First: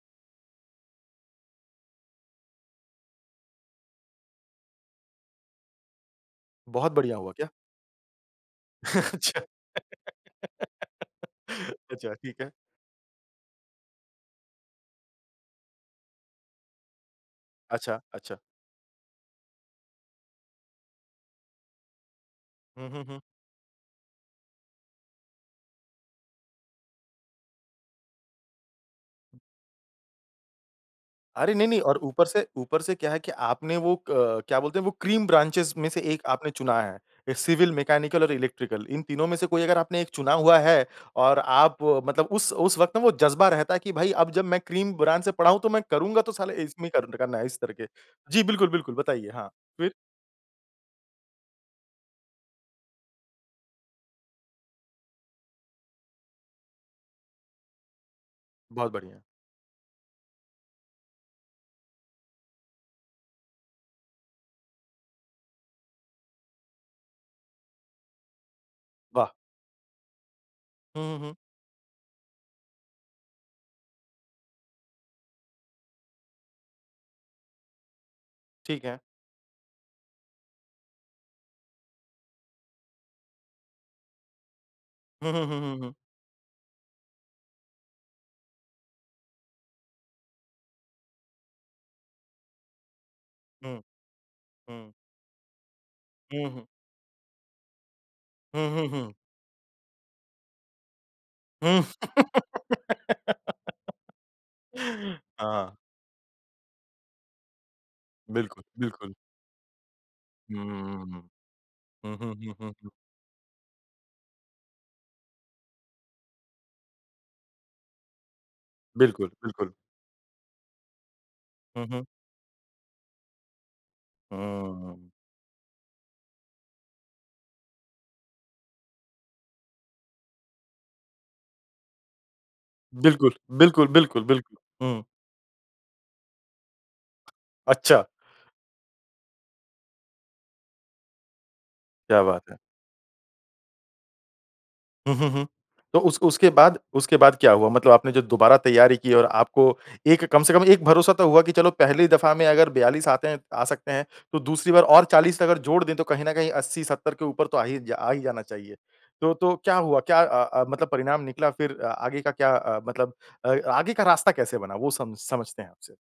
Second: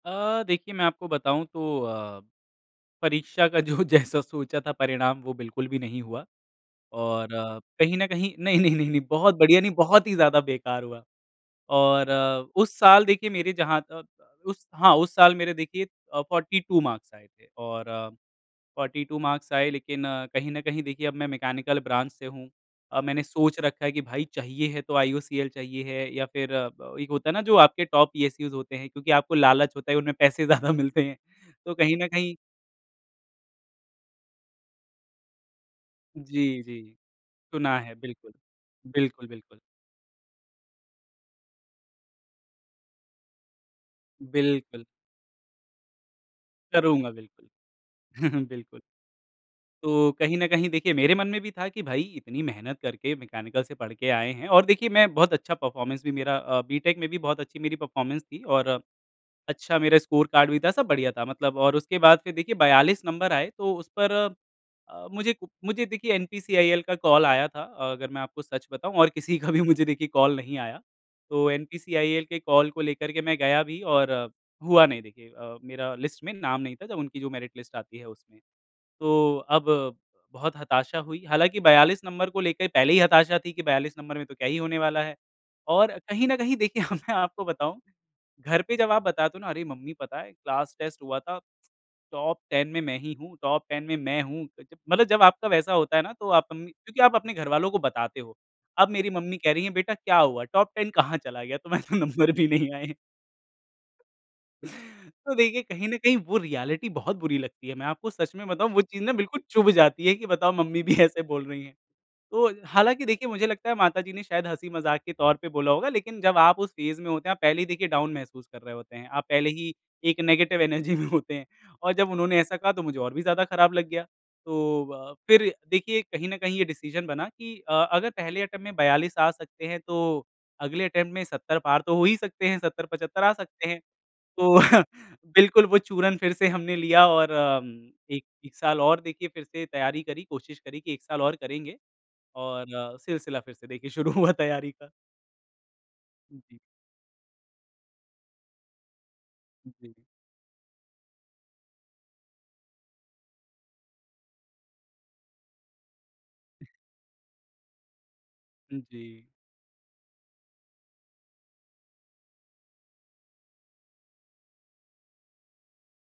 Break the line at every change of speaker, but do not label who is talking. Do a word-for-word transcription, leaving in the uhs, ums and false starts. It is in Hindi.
अ, देखिए मैं आपको बताऊँ तो अ, परीक्षा का जो जैसा सोचा था परिणाम वो बिल्कुल भी नहीं हुआ
बहुत बढ़िया हुआ
और
क्या?
अ, कहीं न कहीं नहीं-नहीं, नहीं-नहीं बहुत
अच्छा
बढ़िया नहीं, बहुत ही ज़्यादा बेकार हुआ और
अच्छा, ठीक है।
उस साल देखिए मेरे जहाँ तक उस हाँ उस साल मेरे देखिए अ, फोर्टी टू मार्क्स आए थे और
अच्छा, अच्छा।
फोर्टी टू मार्क्स आए लेकिन कहीं न कहीं देखिए अब मैं मैकेनिकल ब्रांच से हूँ।
हुँ,
अ,
हुँ, हुँ।
मैंने सोच रखा है कि भाई चाहिए है तो आईयूसीएल चाहिए है या फिर अ, एक होता है ना जो आपके टॉप ईएससीस होते हैं क्योंकि आपको लालच होता है उनमें पैसे ज़्यादा मिलते हैं।
अरे, नहीं,
तो
नहीं
कहीं
और
न
ऊपर
कहीं
से ऊपर से क्या है कि आपने वो अ, क्या बोलते हैं वो क्रीम ब्रांचेज़ में से एक आपने
जी,
चुना
जी।
है। सिविल
सुना है
मैकेनिकल और
बिल्कुल,
इलेक्ट्रिकल, इन तीनों
बिल्कुल,
में से
बिल्कुल।
कोई अगर आपने एक चुना हुआ है और आप मतलब उस उस वक़्त ना वो जज़्बा रहता है कि भाई अब जब मैं
बिल्कुल।
क्रीम ब्रांच से पढ़ा हूँ, तो मैं करूँगा तो साला इसमें ही कर
करूँगा,
ट करना है
बिल्कुल।
इस करके। जी, बिल्कुल,
बिल्कुल।
बिल्कुल बताइए? हाँ, फिर?
तो, कहीं न कहीं देखिए मेरे मन में भी था कि भाई इतनी मेहनत करके मैकेनिकल से पढ़ के आए हैं और देखिए मैं बहुत अच्छा परफ़ॉर्मेंस भी मेरा अ बी-टेक में भी बहुत अच्छी मेरी परफ़ॉर्मेंस थी और
बहुत बढ़िया है।
अच्छा मेरा स्कोर कार्ड भी था, सब बढ़िया था मतलब और उसके बाद फिर देखिए बयालीस नंबर आए तो उस पर अ, मुझे कु मुझे देखिए एनपीसीआईएल का कॉल आया था। अगर मैं आपको सच बताऊँ और
वाह।
किसी का भी मुझे देखिए कॉल नहीं आया
हुँ, हुँ, हुँ।
तो एनपीसीआईएल के कॉल को लेकर के मैं गया भी और अ, हुआ नहीं देखिए अ, मेरा लिस्ट में नाम नहीं था जब उनकी जो मेरिट लिस्ट आती है उसमें।
ठीक है।
तो अब बहुत हताशा हुई, हालाँकि बयालीस नंबर को लेकर पहले ही हताशा थी कि बयालीस नंबर में तो क्या ही होने वाला है?
हुँ, हुँ, हुँ, हुँ,
और
हुँ।
कहीं न कहीं देखिए मैं आपको बताऊँ घर पे जब आप बता दो ना अरे मम्मी पता है, क्लास टेस्ट हुआ था। टॉप 10 में मैं ही हूँ! टॉप
हुँ।
10 में मैं हूँ।
हुँ।
मतलब जब आपका वैसा होता है ना तो आप
हुँ, हुँ।
मम्मी क्योंकि आप अपने घरवालों को बताते हो।
हुँ, हुँ,
अब मेरी
हुँ।
मम्मी कह रही हैं बेटा क्या हुआ? टॉप 10 कहाँ चला गया?
हुँ
तुम्हारे तो नंबर भी नहीं आए हैं। तो देखिए,
हाँ।
कहीं न कहीं वो रीऐलिटी बहुत बुरी लगती है। मैं आपको सच में
बिल्कुल,
बताऊँ वो चीज़
बिल्कुल।
ना बिल्कुल चुभ जाती है कि बताओ मम्मी भी
हम्म।
ऐसे बोल रहीं हैं
हुँ, हुँ,
तो
हुँ, हुँ, हुँ।
हालाँकि देखिए मुझे लगता है माताजी ने शायद हँसी-मज़ाक के तौर पे बोला होगा, लेकिन जब आप उस फेज़ में होते हैं आप पहले ही देखिए डाउन महसूस कर रहे होते हैं। आप
बिल्कुल,
पहले ही
बिल्कुल।
एक नेगेटिव एनर्जी में होते हैं
हुँ,
और
हुँ।
जब उन्होंने ऐसा कहा, तो मुझे और भी ज़्यादा ख़राब लग गया। तो
हुँ।
अ, फिर देखिए कहीं न कहीं ये डिसीजन बना कि अ, अगर पहले अटेम्प्ट में बयालीस आ सकते हैं, तो अगले अटेम्प्ट में सत्तर पार तो हो ही सकते हैं सत्तर पचत्तर आ
बिल्कुल,
सकते हैं।
बिल्कुल, बिल्कुल, बिल
तो
हुँ।
बिल्कुल वो चूरन फिर से हमने लिया और अ, उम,
अच्छा।
एक साल और देखिए फिर से तैयारी करी कोशिश करी कि एक साल और करेंगे
क्या बात है।
और अ, सिलसिला फिर से देखिए शुरू हुआ तैयारी का।
हुँ, हुँ, हुँ। तो उस
हुँ
उसके
जी।
बाद, उसके बाद क्या हुआ? मतलब आपने जो दोबारा तैयारी की और आपको
हुँ, जी।
एक कम से कम एक भरोसा तो हुआ कि चलो पहली दफ़ा में अगर बयालीस आते हैं आ सकते हैं, तो दूसरी बार और चालीस अगर जोड़ दें तो कहीं न कहीं अस्सी सत्तर के ऊपर तो आ ही आ ही जा जाना चाहिए।
उ, जी।
तो तो क्या हुआ? क्या अ अ, मतलब परिणाम निकला फिर अ, आगे का क्या अ, मतलब अ, आगे का रास्ता कैसे बना वो सम समझते हैं आपसे।